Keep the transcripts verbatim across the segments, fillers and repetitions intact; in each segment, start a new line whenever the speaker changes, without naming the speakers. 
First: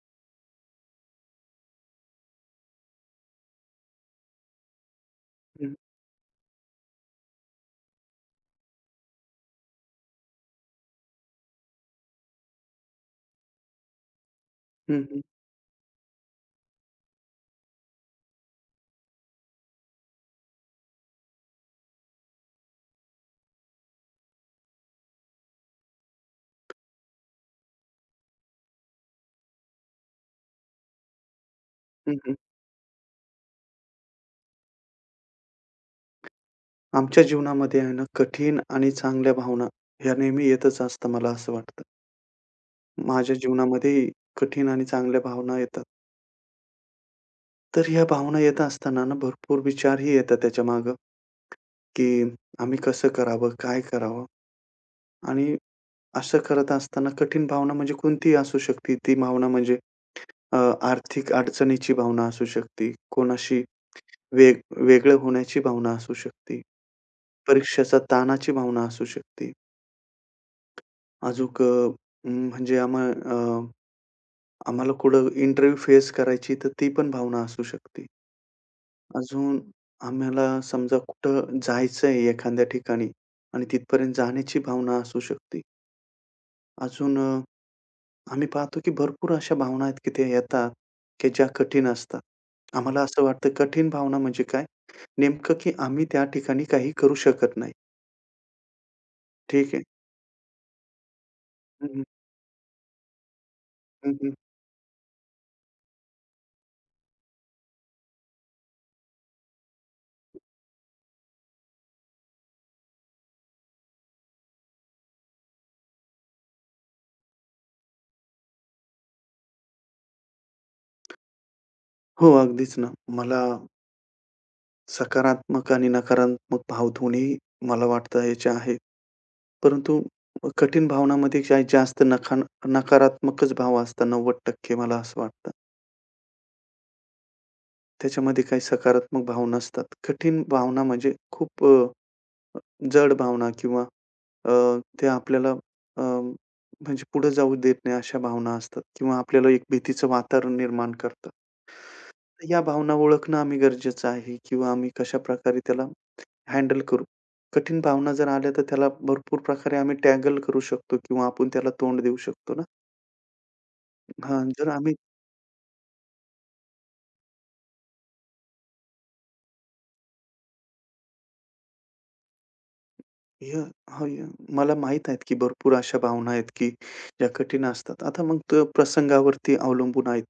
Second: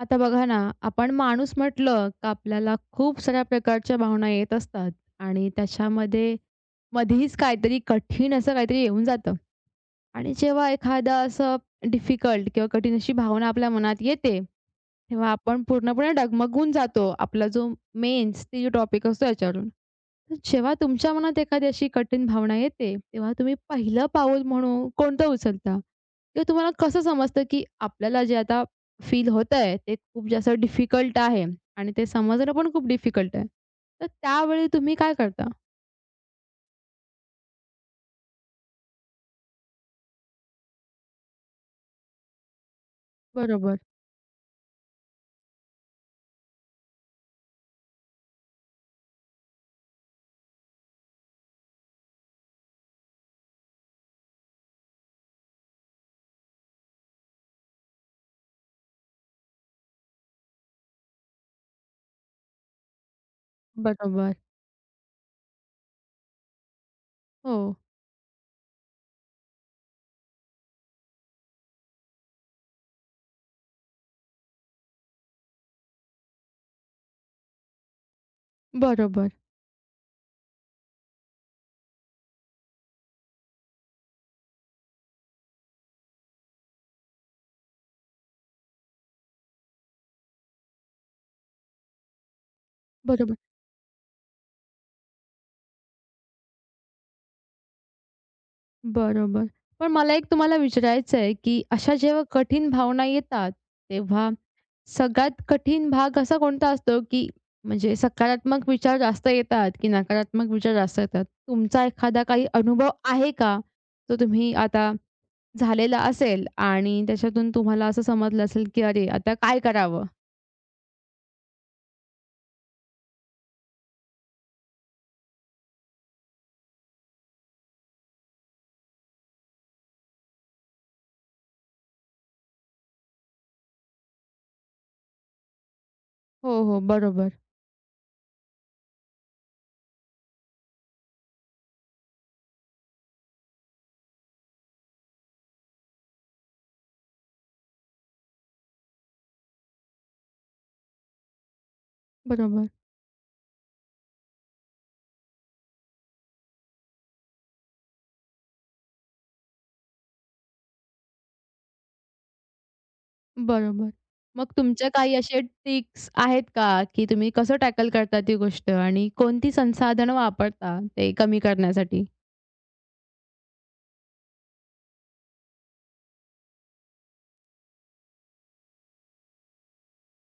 आता बघा ना, आपण माणूस म्हटलं का आपल्याला खूप साऱ्या प्रकारच्या भावना येत असतात आणि
हं,
त्याच्यामध्ये मधीच काहीतरी कठीण असं काहीतरी येऊन जातं. आणि जेव्हा एखादा असं डिफिकल्ट किंवा कठीण अशी भावना आपल्या मनात येते,
हं, हं,
तेव्हा आपण पूर्णपणे डगमगून जातो. आपला जो मेन, ते जो टॉपिक असतो याच्यावरून. तर जेव्हा तुमच्या मनात एखादी अशी कठीण भावना येते, तेव्हा तुम्ही पहिलं पाऊल म्हणून कोणतं उचलता? किंवा तुम्हाला कसं समजतं, की आपल्याला जे आता फील होतंय, ते खूप जास्त डिफिकल्ट आहे आणि ते
हं, हं.
समजणं पण खूप डिफिकल्ट आहे. तर त्यावेळी तुम्ही काय करता?
आमच्या जीवनामध्ये आहे ना, कठीण आणि चांगल्या भावना ह्या नेहमी येतच असतात मला असं वाटतं. माझ्या
बरोबर,
जीवनामध्येही कठीण आणि चांगल्या भावना येतात. तर ह्या भावना येत असताना ना, भरपूर विचारही येतात त्याच्यामागं, की आम्ही कसं करावं? काय करावं? आणि असं करत असताना कठीण भावना म्हणजे कोणतीही असू शकते. ती भावना म्हणजे अ, आर्थिक अडचणीची भावना असू शकते, कोणाशी
बरोबर.
वेग वेगळं होण्याची भावना असू शकते,
हो.
परीक्षेच्या ताणाची भावना असू शकते. अजूक अ, म्हणजे आम्हा अ, आम्हाला कुठं इंटरव्ह्यू फेस करायची, तर ती पण भावना असू शकते.
बरोबर,
अजून आम्हाला समजा कुठं जायचंय एखाद्या ठिकाणी आणि तिथपर्यंत जाण्याची भावना असू शकते. अजून अ, आम्ही पाहतो की भरपूर अशा भावना आहेत की त्या येतात, की ज्या कठीण असतात. आम्हाला असं
बरोबर,
वाटतं कठीण भावना म्हणजे काय? नेमकं की आम्ही त्या ठिकाणी काही करू शकत नाही.
बरोबर.
ठीक आहे.
पण मला एक तुम्हाला विचारायचं आहे, की
हं,
अशा
हं.
जेव्हा कठीण भावना येतात,
हं,
तेव्हा
हं.
सगळ्यात कठीण भाग असा कोणता असतो, की म्हणजे सकारात्मक विचार जास्त येतात, की नकारात्मक विचार जास्त येतात? तुमचा एखादा काही अनुभव आहे का? तो तुम्ही आता झालेला असेल आणि त्याच्यातून तुम्हाला असं समजलं असेल, की "अरे, आता काय करावं?"
हो, अगदीच ना. मला सकारात्मक आणि नकारात्मक भाव दोन्ही मला वाटतं याचे आहेत. परंतु कठीण भावनामध्ये काही जास्त नका नकारात्मकच भाव असतात नव्वद टक्के मला असं वाटतं.
हो, हो. बरोबर,
त्याच्यामध्ये काही सकारात्मक भाव नसतात. कठीण भावना म्हणजे खूप अ, जड भावना किंवा अ, ते आपल्याला अ, म्हणजे पुढे जाऊ देत नाही अशा भावना असतात किंवा आपल्याला एक भीतीचं वातावरण निर्माण करतात. या
बरोबर,
भावना ओळखणं आम्ही गरजेचं आहे किंवा आम्ही कशाप्रकारे त्याला हँडल करू. कठीण भावना जर आल्या, तर त्याला भरपूर प्रकारे आम्ही टॅकल करू शकतो किंवा आपण त्याला तोंड देऊ शकतो ना.
बरोबर.
हां,
मग
जर
तुमच्या
आम्ही
काही असे ट्रिक्स आहेत का, की तुम्ही कसं टॅकल करता ती गोष्ट आणि कोणती संसाधनं वापरता ते कमी करण्यासाठी?
ह्या हां, या मला माहीत आहेत, की भरपूर अशा भावना आहेत, की ज्या कठीण असतात. आता मग त्या प्रसंगावरती अवलंबून आहेत,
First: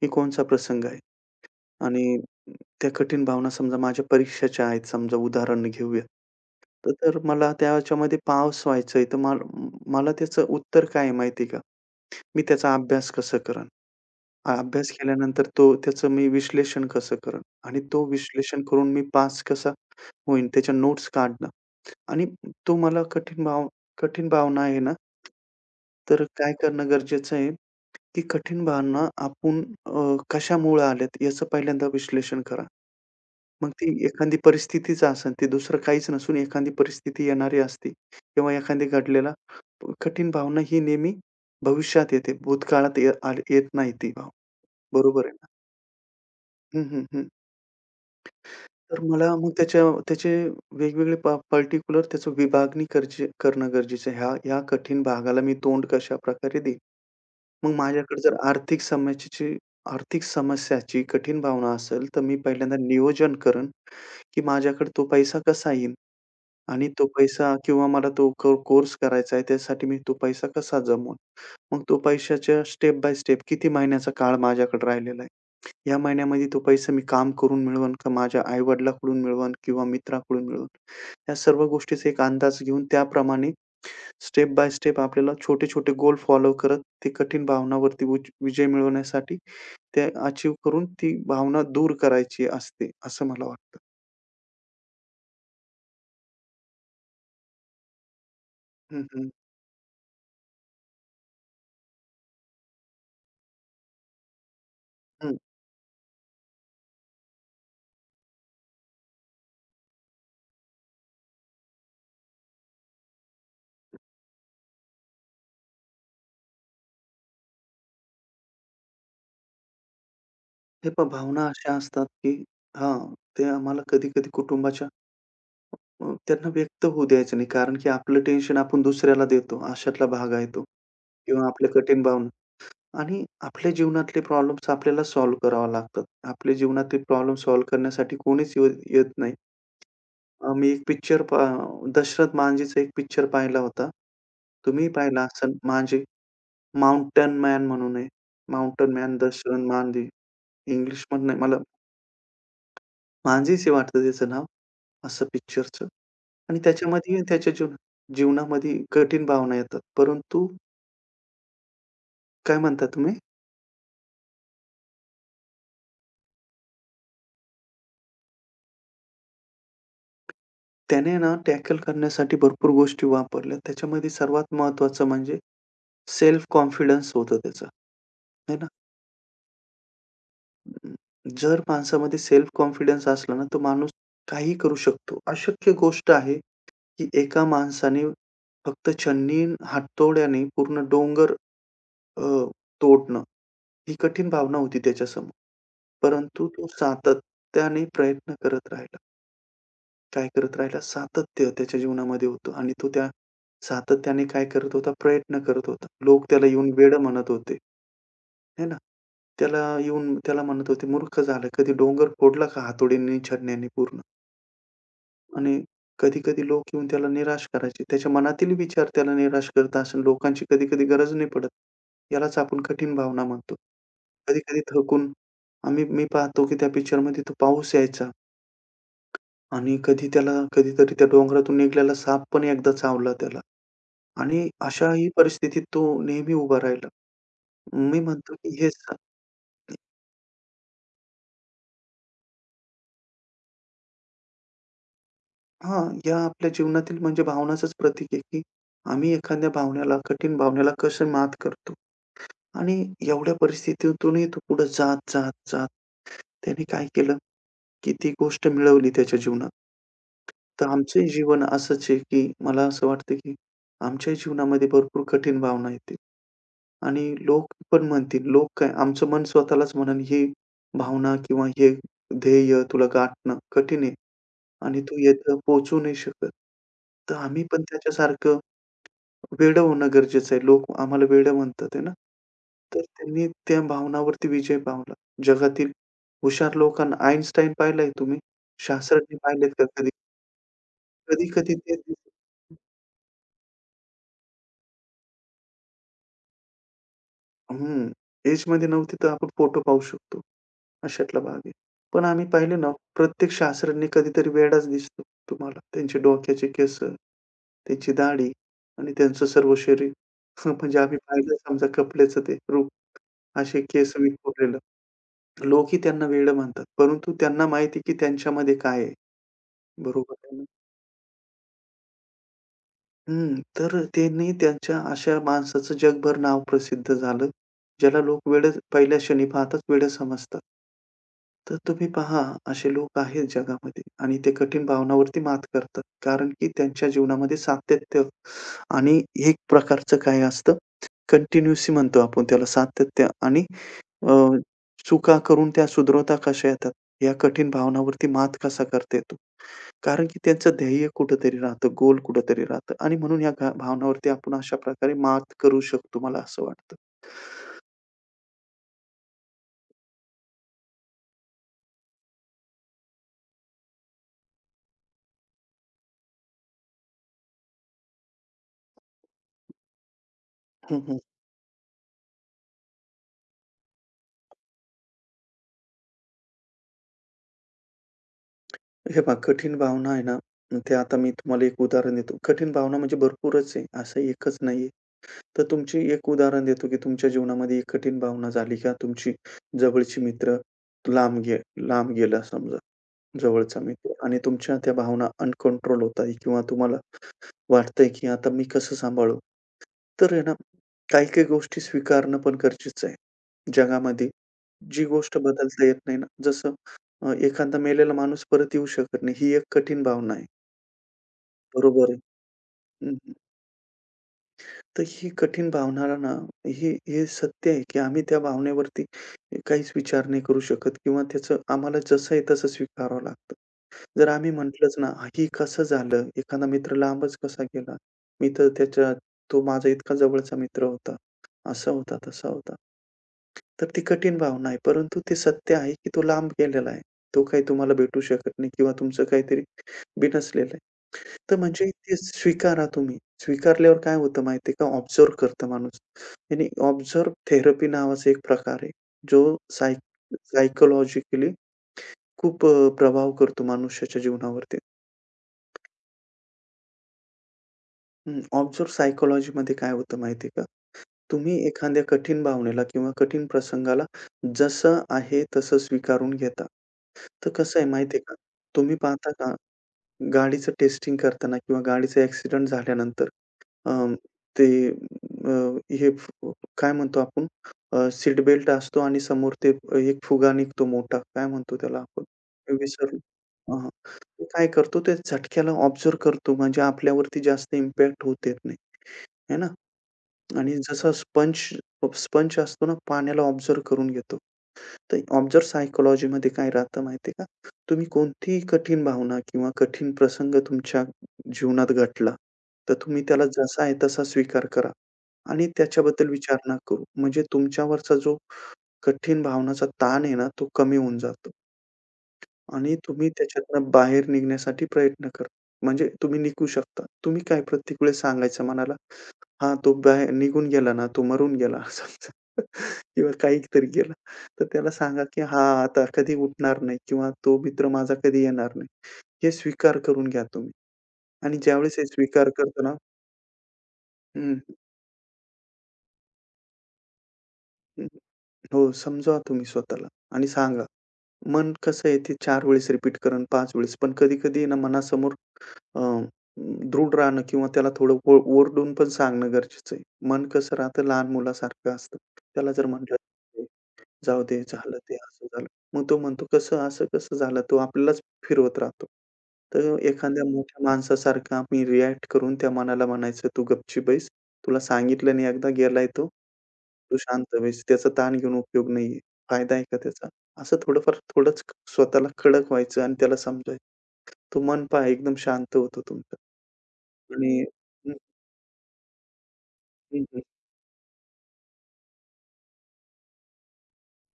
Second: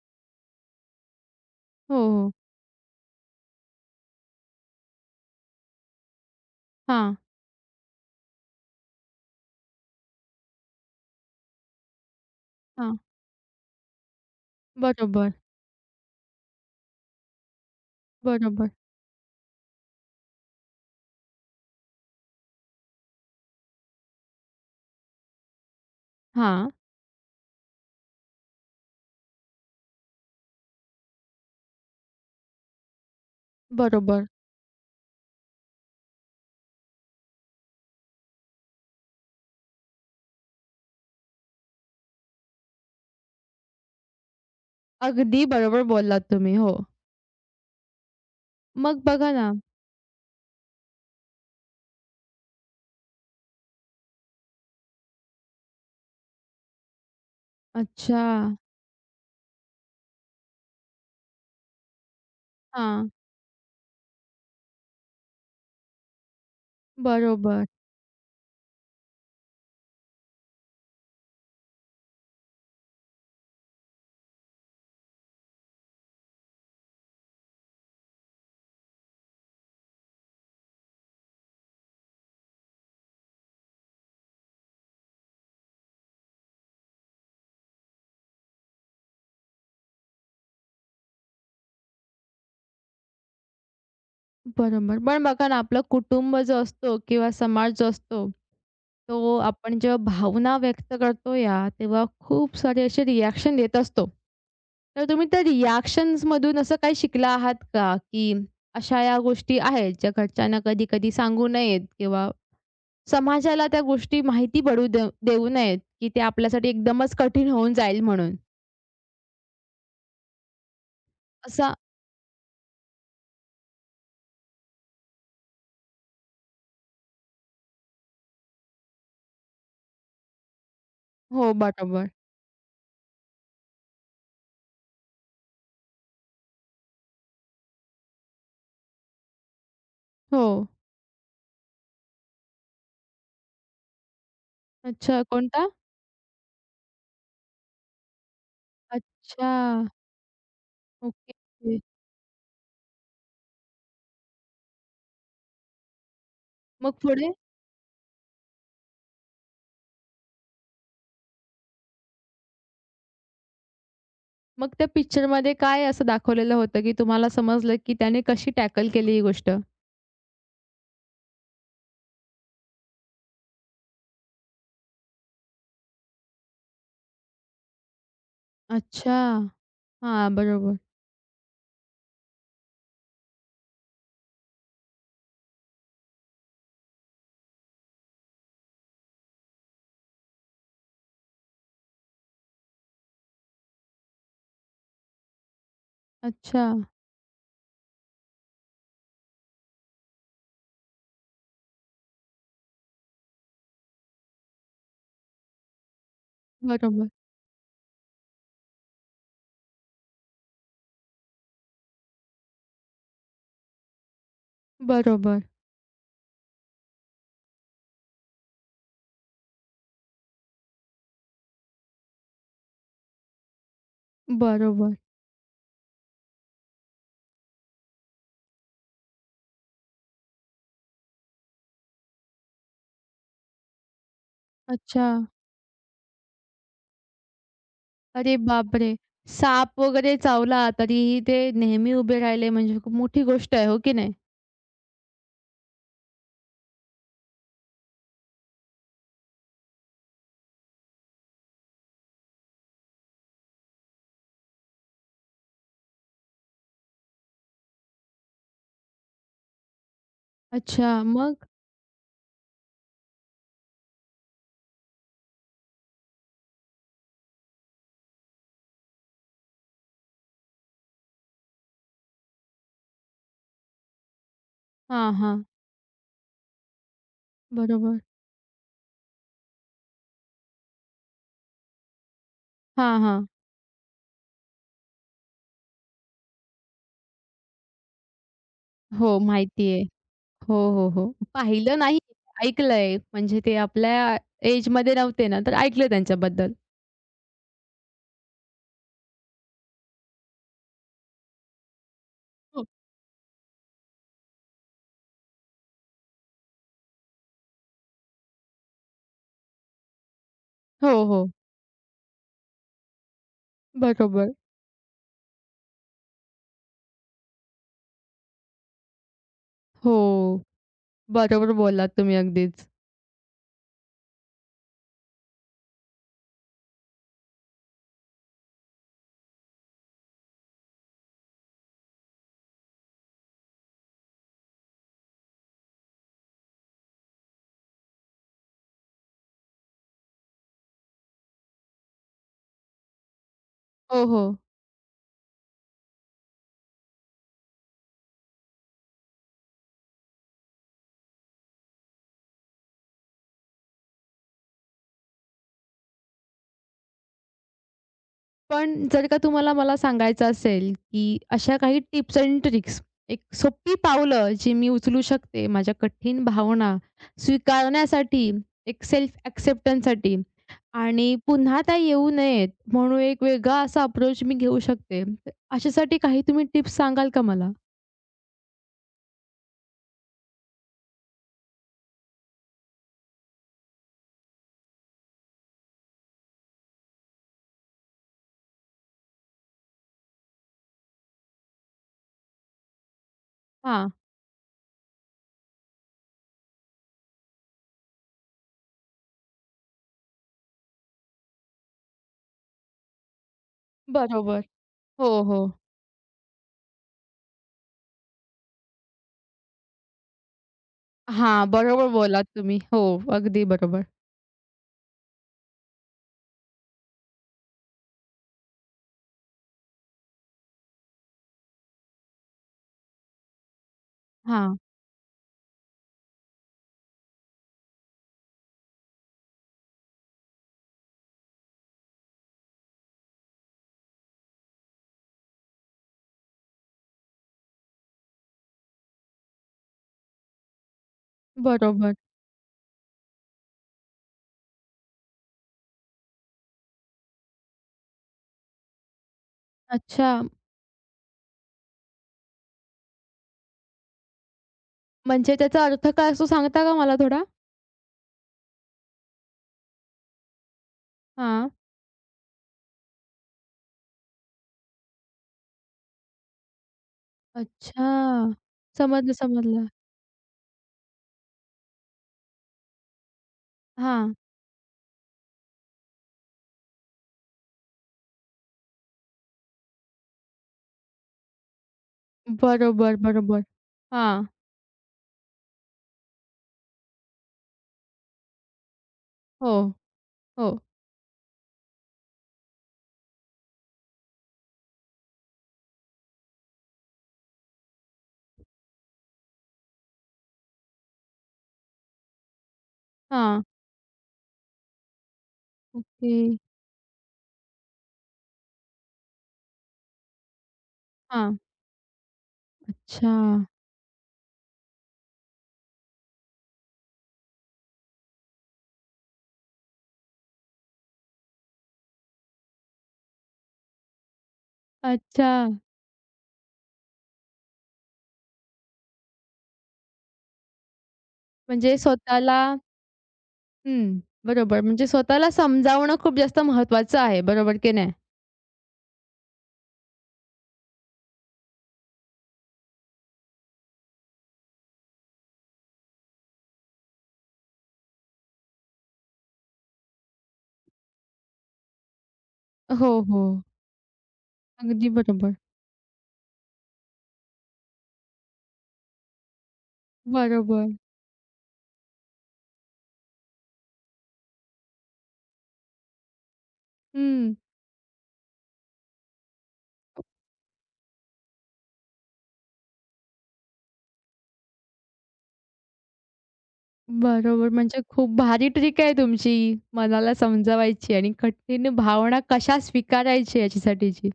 की कोणचा प्रसंग आहे
हो,
आणि
हो.
त्या कठीण भावना समजा माझ्या परीक्षेच्या आहेत, समजा उदाहरण घेऊया. तर
हां,
तर मला त्याच्यामध्ये पास व्हायचंय, तर मला मला त्याचं उत्तर काय आहे माहिती आहे का? मी त्याचा
हां.
अभ्यास कसं करेन? हा, अभ्यास
बरोबर,
केल्यानंतर तो त्याचं मी विश्लेषण कसं करेन आणि तो विश्लेषण
बरोबर.
करून मी पास कसा होईन, त्याच्या नोट्स काढणं आणि तो मला कठीण भाव कठीण भावना आहे ना, तर काय
हां.
करणं गरजेचं आहे, की कठीण भावना आपण अ, कशामुळे आल्यात याचं पहिल्यांदा विश्लेषण करा. मग ती
बरोबर.
एखादी परिस्थितीच असेल, ती दुसरं काहीच नसून एखादी परिस्थिती येणारी असते किंवा एखादी घडलेला कठीण भावना ही नेहमी भविष्यात येते. भूतकाळात ये आल येत नाही ती भाव बरोबर आहे
अगदी
ना?
बरोबर बोललात तुम्ही. हो.
हं, हं, हं. तर
मग बघा
मला मग
ना.
त्याच्या त्याचे वेगवेगळे प पर्टिक्युलर त्याचं विभागणी गरजे करणं गरजेचं आहे. ह्या ह्या कठीण भागाला मी तोंड कशाप्रकारे देईन? मग
अच्छा.
माझ्याकडे जर आर्थिक समस्येची आर्थिक समस्याची कठीण भावना असेल, तर मी पहिल्यांदा
हां.
नियोजन करेन, की माझ्याकडे तो पैसा कसा येईल आणि तो पैसा
बरोबर,
किंवा मला तो कोर्स करायचा आहे, त्यासाठी मी तो पैसा कसा जमवून? मग तो पैशाच्या स्टेप बाय स्टेप किती महिन्याचा काळ माझ्याकडे राहिलेला आहे? या महिन्यामध्ये तो पैसा मी काम करून मिळवन का माझ्या आई-वडिलांकडून मिळवन किंवा मित्राकडून मिळवन. या सर्व गोष्टीचा एक अंदाज घेऊन त्याप्रमाणे स्टेप बाय स्टेप आपल्याला छोटे-छोटे गोल फॉलो करत ती कठीण भावनावरती उज विजय मिळवण्यासाठी ते अचीव्ह करून ती भावना दूर करायची असते, असं मला वाटतं.
बरोबर. पण बघा ना आपलं कुटुंब जो असतो किंवा समाज जो असतो,
हं, हं.
तो आपण जेव्हा भावना व्यक्त करतो या, तेव्हा खूप सारे असे रिएक्शन देत असतो. तर तुम्ही
हं.
त्या रिएक्शन्समधून असं काही शिकला आहात का, की अशा या गोष्टी आहेत ज्या घरच्यांना कधी-कधी सांगू नयेत किंवा समाजाला त्या गोष्टी माहिती पडू देऊ देऊ नयेत, की ते आपल्यासाठी एकदमच कठीण होऊन जाईल म्हणून.
हे पहा भावना
असा
अशा असतात, की हां, ते आम्हाला कधी-कधी कुटुंबाच्या अ, त्यांना व्यक्त होऊ द्यायचं नाही. कारण की आपलं टेन्शन आपण दुसऱ्याला देतो, अशातला भाग आहे तो. किंवा
हो,
आपल्या कठीण
बरोबर.
भावना आणि आपल्या जीवनातले प्रॉब्लेम्स आपल्याला सॉल्व्ह करावे लागतात. आपल्या जीवनातले प्रॉब्लेम सॉल्व्ह करण्यासाठी कोणीच ये येत नाही.
हो.
अ, मी एक पिक्चर पा दशरथ मांझीचा एक पिक्चर पाहिला होता. तुम्हीही पाहिला
अच्छा,
असेल
कोणता?
मांझी माउंटन मॅन म्हणून आहे. माउंटन मॅन दशरथ
अच्छा.
मांझी इंग्लिशमधनं
ओके,
नाही मला
ओके.
मांझीच आहे वाटतं त्याचं नाव असं पिक्चरचं आणि
मग
त्याच्यामध्ये
पुढे?
त्याच्या जीवन जीवनामध्ये कठीण भावना येतात. परंतु काय म्हणता तुम्ही?
मग त्या पिक्चरमध्ये काय असं दाखवलेलं होतं, की तुम्हाला समजलं, की त्याने कशी टॅकल केली ही गोष्ट?
त्याने ना टॅकल करण्यासाठी भरपूर गोष्टी वापरल्या. त्याच्यामध्ये सर्वात महत्त्वाचं म्हणजे सेल्फ कॉन्फिडन्स होतं त्याचं, है ना.
अच्छा. हां, बरोबर.
अं, जर माणसामध्ये सेल्फ कॉन्फिडन्स असला ना, तो माणूस काही करू शकतो. अशक्य गोष्ट आहे, की एका माणसाने फक्त छन्नी हातोड्याने पूर्ण डोंगर अ, तोडणं, ही कठीण भावना होती त्याच्यासमोर. परंतु
अच्छा.
तो सातत्याने प्रयत्न करत राहिला. काय करत राहिला? सातत्य त्याच्या जीवनामध्ये होतं आणि तो त्या सातत्याने काय करत होता? प्रयत्न करत होता. लोक त्याला येऊन वेडं
बरोबर,
म्हणत होते, है ना? त्याला येऊन त्याला म्हणत होते, "मूर्ख झाला." कधी डोंगर फोडला का हातोडीने, छडण्याने पूर्ण
बरोबर,
आणि कधी-कधी लोक येऊन त्याला निराश करायचे. त्याच्या मनातील विचार त्याला निराश करत असेल. लोकांची कधी-कधी गरज नाही पडत. यालाच आपण कठीण भावना म्हणतो. कधी-कधी
बरोबर.
थकून आम्ही मी पाहतो की त्या पिक्चरमध्ये तो पाऊस यायचा. आणि कधी त्याला कधीतरी त्या डोंगरातून निघालेला साप पण एकदा चावला त्याला आणि
अच्छा.
अशाही परिस्थितीत तो नेहमी उभा राहिला. मी म्हणतो
अरे
की हे
बापरे!
स
साप वगैरे चावला तरीही ते नेहमी उभे राहिले म्हणजे खूप मोठी गोष्ट आहे, हो की नाही?
हां, या आपल्या जीवनातील म्हणजे भावनाचंच प्रतीक आहे, की आम्ही एखाद्या भावनेला, कठीण भावनेला कसं मात करतो आणि एवढ्या परिस्थितीतूनही तो पुढे जात, जात, जात त्याने काय केलं, की ती गोष्ट मिळवली त्याच्या जीवनात. तर
अच्छा,
आमचंही जीवन
मग?
असंच आहे, की मला असं वाटतं, की आमच्याही जीवनामध्ये भरपूर कठीण भावना येते. आणि लोक पण म्हणतील, लोक काय आमचं मन स्वतःलाच म्हणेल, "ही भावना किंवा हे ध्येय तुला गाठणं कठीण आहे आणि तू
हां,
इथं
हां.
पोहोचू नाही शकत." तर आम्ही पण
बरोबर.
त्याच्यासारखं वेडं होणं गरजेचं आहे. लोक आम्हाला वेडं म्हणतात आहे ना. तर
हां,
त्यांनी
हां.
त्या भावनावरती विजय पावला. जगातील हुशार लोकांना आइन्स्टाईन पाहिलंय तुम्ही? शास्त्रज्ञ
हो,
पाहिलेत का
माहिती आहे.
कधी?
हो, हो, हो.
कधी-कधी ते
पाहिलं नाही, ऐकलंय. म्हणजे ते आपल्या एजमध्ये नव्हते ना, तर ऐकलं त्यांच्याबद्दल.
हं, एजमध्ये नव्हती तर आपण फोटो पाहू शकतो. अशातला भाग आहे. पण आम्ही पाहिले
हो.
ना, प्रत्येक शास्त्रज्ञ कधीतरी वेडाच दिसतो तुम्हाला. त्यांचे डोक्याचे केस, त्यांची दाढी आणि त्यांचं सर्व शरीर. म्हणजे
हो,
आम्ही
हो.
पाहिलं समजा कपड्याचं ते रूप, असे केस
बरोबर.
विखुरलेलं. लोकही त्यांना वेडं म्हणतात, परंतु त्यांना माहिती आहे की त्यांच्यामध्ये काय आहे.
हो,
बरोबर आहे ना?
बरोबर बोललात तुम्ही अगदीच.
हं. तर त्यांनी त्यांच्या अशा माणसाचं जगभर नाव प्रसिद्ध झालं, ज्याला लोक वेडं पहिल्या क्षणी पाहताच वेडं समजतात. तर तुम्ही पहा, असे लोक आहेत जगामध्ये आणि ते कठीण भावनावरती मात करतात. कारण की त्यांच्या जीवनामध्ये सातत्य आणि एक प्रकारचं काय असतं, कंटिन्यूसी म्हणतो आपण त्याला सातत्य आणि
हो,
अ,
हो.
चुका करून त्या सुधरवता कशा येतात, या कठीण भावनावरती मात कसा करता येतो. कारण की त्यांचं ध्येय कुठेतरी राहतं, गोल कुठेतरी राहतं आणि म्हणून या घा भावनावरती आपण अशा प्रकारे मात करू शकतो, मला असं वाटतं.
पण जर का तुम्हाला मला सांगायचं असेल, की अशा काही टिप्स एंड ट्रिक्स, एक सोपी पावलं जी मी उचलू शकते माझ्या कठीण भावना स्वीकारण्यासाठी, एक सेल्फ एक्सेप्टन्ससाठी
हं, हं.
आणि पुन्हा त्या येऊ नयेत म्हणून एक वेगळा असा अप्रोच मी घेऊ शकते. तर अशासाठी काही तुम्ही टिप्स सांगाल का मला?
हे पहा कठीण भावना आहे ना, ते आता मी तुम्हाला एक उदाहरण देतो. कठीण भावना म्हणजे भरपूरच आहे, असं एकच नाहीये. तर तुमची एक उदाहरण देतो, की तुमच्या जीवनामध्ये एक कठीण भावना झाली का तुमची जवळची मित्र लांब गे लांब गेला समजा जवळचा
हां,
मित्र आणि तुमच्या त्या भावना अनकंट्रोल होत आहे किंवा तुम्हाला वाटतंय, की आता मी कसं सांभाळू? तर आहे ना, काही-काही गोष्टी स्वीकारणं पण गरजेचं आहे. जगामध्ये
बरोबर.
जी
हो,
गोष्ट
हो.
बदलता येत नाही ना, जसं अ, एखादा मेलेला माणूस परत येऊ शकत नाही, ही एक कठीण भावना आहे.
हां, बरोबर
बरोबर आहे.
बोललात तुम्ही. हो,
हं, हं.
अगदी बरोबर.
तर ही कठीण भावनाला ना, हे हे सत्य आहे, की आम्ही त्या भावनेवरती काहीच विचार नाही करू शकत किंवा त्याचं आम्हाला जसं आहे तसं स्वीकारावं लागतं. जर आम्ही
हां,
म्हटलंच ना, "ही कसं झालं? एखादा मित्र लांबच कसा गेला? मी तर त्याच्या तो माझा इतका जवळचा मित्र होता. असा होता, तसा होता." तर ती कठीण भावना आहे. परंतु ते सत्य आहे, की तो लांब गेलेला आहे. तो काही तुम्हाला भेटू शकत नाही किंवा तुमचं काहीतरी बिनसलेलं तर म्हणजे
बरोबर.
ते स्वीकारा तुम्ही. स्वीकारल्यावर काय होतं माहिती आहे का, ऑब्झर्व्ह करतं माणूस. आणि ऑब्झर्व्ह थेरपी नावाचा एक प्रकार आहे, जो सायक
अच्छा,
सायकॉलॉजिकली खूप अ, प्रभाव करतो मनुष्याच्या जीवनावरती.
म्हणजे त्याचा अर्थ काय असतो सांगता का मला थोडा?
हं, ऑब्झर्व्ह सायकॉलॉजीमध्ये काय होतं माहिती आहे का, तुम्ही
हां.
एखाद्या कठीण भावनेला किंवा कठीण प्रसंगाला जसं आहे तसं स्वीकारून घेता. तर कसं आहे
अच्छा.
माहिती आहे का, तुम्ही पाहता
समजलं,
का,
समजलं.
गाडीचं टेस्टिंग करताना किंवा गाडीचा ॲक्सिडेंट झाल्यानंतर अं,
हां.
ते अ, हे फ काय म्हणतो आपण अ, सीट बेल्ट असतो आणि समोर ते एक फुगा निघतो मोठा. काय म्हणतो त्याला आपण? मी विसरलो.
बरोबर, बरोबर.
हां, हां. तो
हां.
काय करतो त्या झटक्याला ऑब्झर्व्ह करतो म्हणजे आपल्यावरती जास्त इम्पॅक्ट होऊ देत नाही, आहे ना?
हो, हो.
आणि जसा स्पंज स्पंज असतो ना पाण्याला ऑब्झर्व्ह करून घेतो. तर ऑब्झर्व्ह सायकॉलॉजीमध्ये काय राहतं माहिती का? तुम्ही कोणतीही कठीण भावना किंवा कठीण प्रसंग तुमच्या जीवनात घडला, तर तुम्ही त्याला
हां.
जसा आहे तसा स्वीकार करा आणि त्याच्याबद्दल
ओके.
विचार ना करू. म्हणजे तुमच्यावरचा जो कठीण भावनाचा ताण आहे ना, तो कमी होऊन जातो
हां.
आणि तुम्ही
अच्छा.
त्याच्यातनं बाहेर निघण्यासाठी प्रयत्न करा. म्हणजे तुम्ही निघू शकता. तुम्ही काय प्रत्येक वेळेस सांगायचं मनाला? हां, तो बाहेर निघून गेला ना, तो मरून गेला समजा किंवा काहीतरी केलं, तर त्याला सांगा, की
अच्छा.
"हा आता कधी उठणार नाही किंवा तो मित्र माझा कधी येणार नाही." हे स्वीकार करून घ्या तुम्ही आणि
म्हणजे
ज्यावेळेस हे स्वीकार
स्वतःला.
करतो ना
हं.
हं,
बरोबर. म्हणजे स्वतःला समजावणं खूप जास्त महत्त्वाचं आहे. बरोबर की
हं.
नाही?
हो, समजावा तुम्ही स्वतःला आणि सांगा. मन कसं आहे ते चार वेळेस रिपीट करेल, पाच वेळेस. पण कधी-कधी ना मनासमोर अ, दृढ राहणं किंवा त्याला थोडं ओ ओरडून पण सांगणं गरजेचं आहे. मन कसं राहतं, लहान मुलासारखं असतं. त्याला जर
हो,
म्हटलं
हो.
जाऊ दे, झालं
अगदी
ते असं
बरोबर.
झालं. मग तो म्हणतो, "कसं असं कसं झालं?" तो आपल्यालाच फिरवत राहतो. तर एखाद्या मोठ्या
बरोबर.
माणसासारखं आम्ही रिएक्ट करून त्या मनाला म्हणायचं, "तू गपची बैस. तुला सांगितलं नाही एकदा, गेलाय तो. तू
हं.
शांत बैस. त्याचा ताण घेऊन उपयोग नाहीये. फायदा आहे का त्याचा?" असं थोडंफार थोडंच स्वतःला कडक व्हायचं आणि त्याला समजायचं. तो मन पहा एकदम शांत होतो तुमचं. आणि
बरोबर. म्हणजे
हं,
खूप भारी ट्रिक आहे तुमची,
हं,
मनाला
हं.
समजावायची आणि कठीण भावना कशा स्वीकारायची याच्यासाठीची.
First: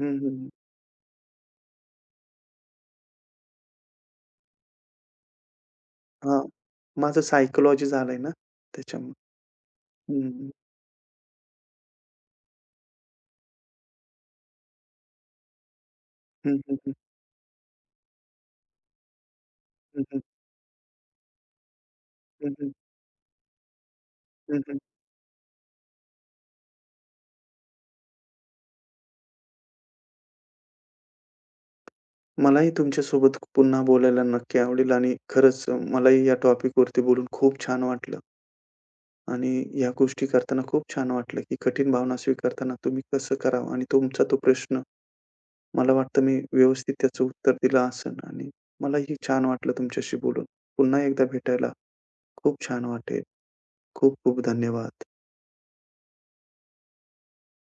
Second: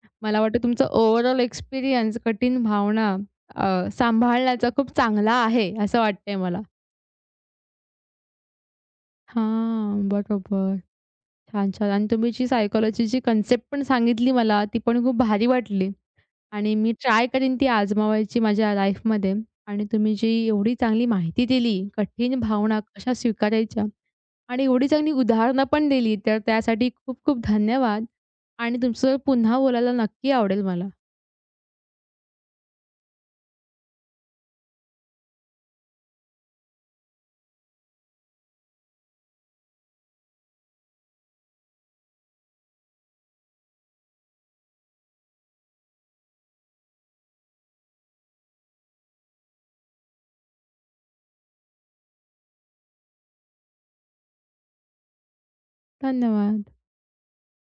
हं,
मला
हं.
वाटतं तुमचा ओव्हरऑल एक्सपिरियन्स कठीण भावना अ, सांभाळण्याचा खूप चांगला आहे, असं वाटतंय
हां.
मला.
माझं सायकॉलॉजी झालंय ना त्याच्यामुळे.
हां,
हं, हं.
बरोबर. छान, छान. आणि तुम्ही जी सायकॉलॉजीची कन्सेप्ट पण सांगितली मला, ती पण खूप भारी वाटली
हं,
आणि
हं,
मी
हं.
ट्राय करीन ती आजमावायची माझ्या लाईफमध्ये. आणि
हं,
तुम्ही
हं.
जी एवढी चांगली माहिती दिली, कठीण
हं, हं.
भावना कशा स्वीकारायच्या
हं,
आणि
हं.
एवढी चांगली उदाहरणं पण दिली, तर त्यासाठी खूप खूप धन्यवाद आणि तुमचं पुन्हा बोलायला नक्की आवडेल मला.
मलाही तुमच्यासोबत पुन्हा बोलायला नक्की आवडेल आणि खरंच मलाही या टॉपिकवरती बोलून खूप छान वाटलं आणि या गोष्टी करताना खूप छान वाटलं, की कठीण भावना स्वीकारताना तुम्ही कसं करावं आणि तुमचा तो प्रश्न मला वाटतं मी व्यवस्थित त्याचं उत्तर दिलं असेल आणि मलाही छान वाटलं तुमच्याशी बोलून. पुन्हा एकदा भेटायला खूप छान वाटेल. खूप खूप धन्यवाद.
धन्यवाद.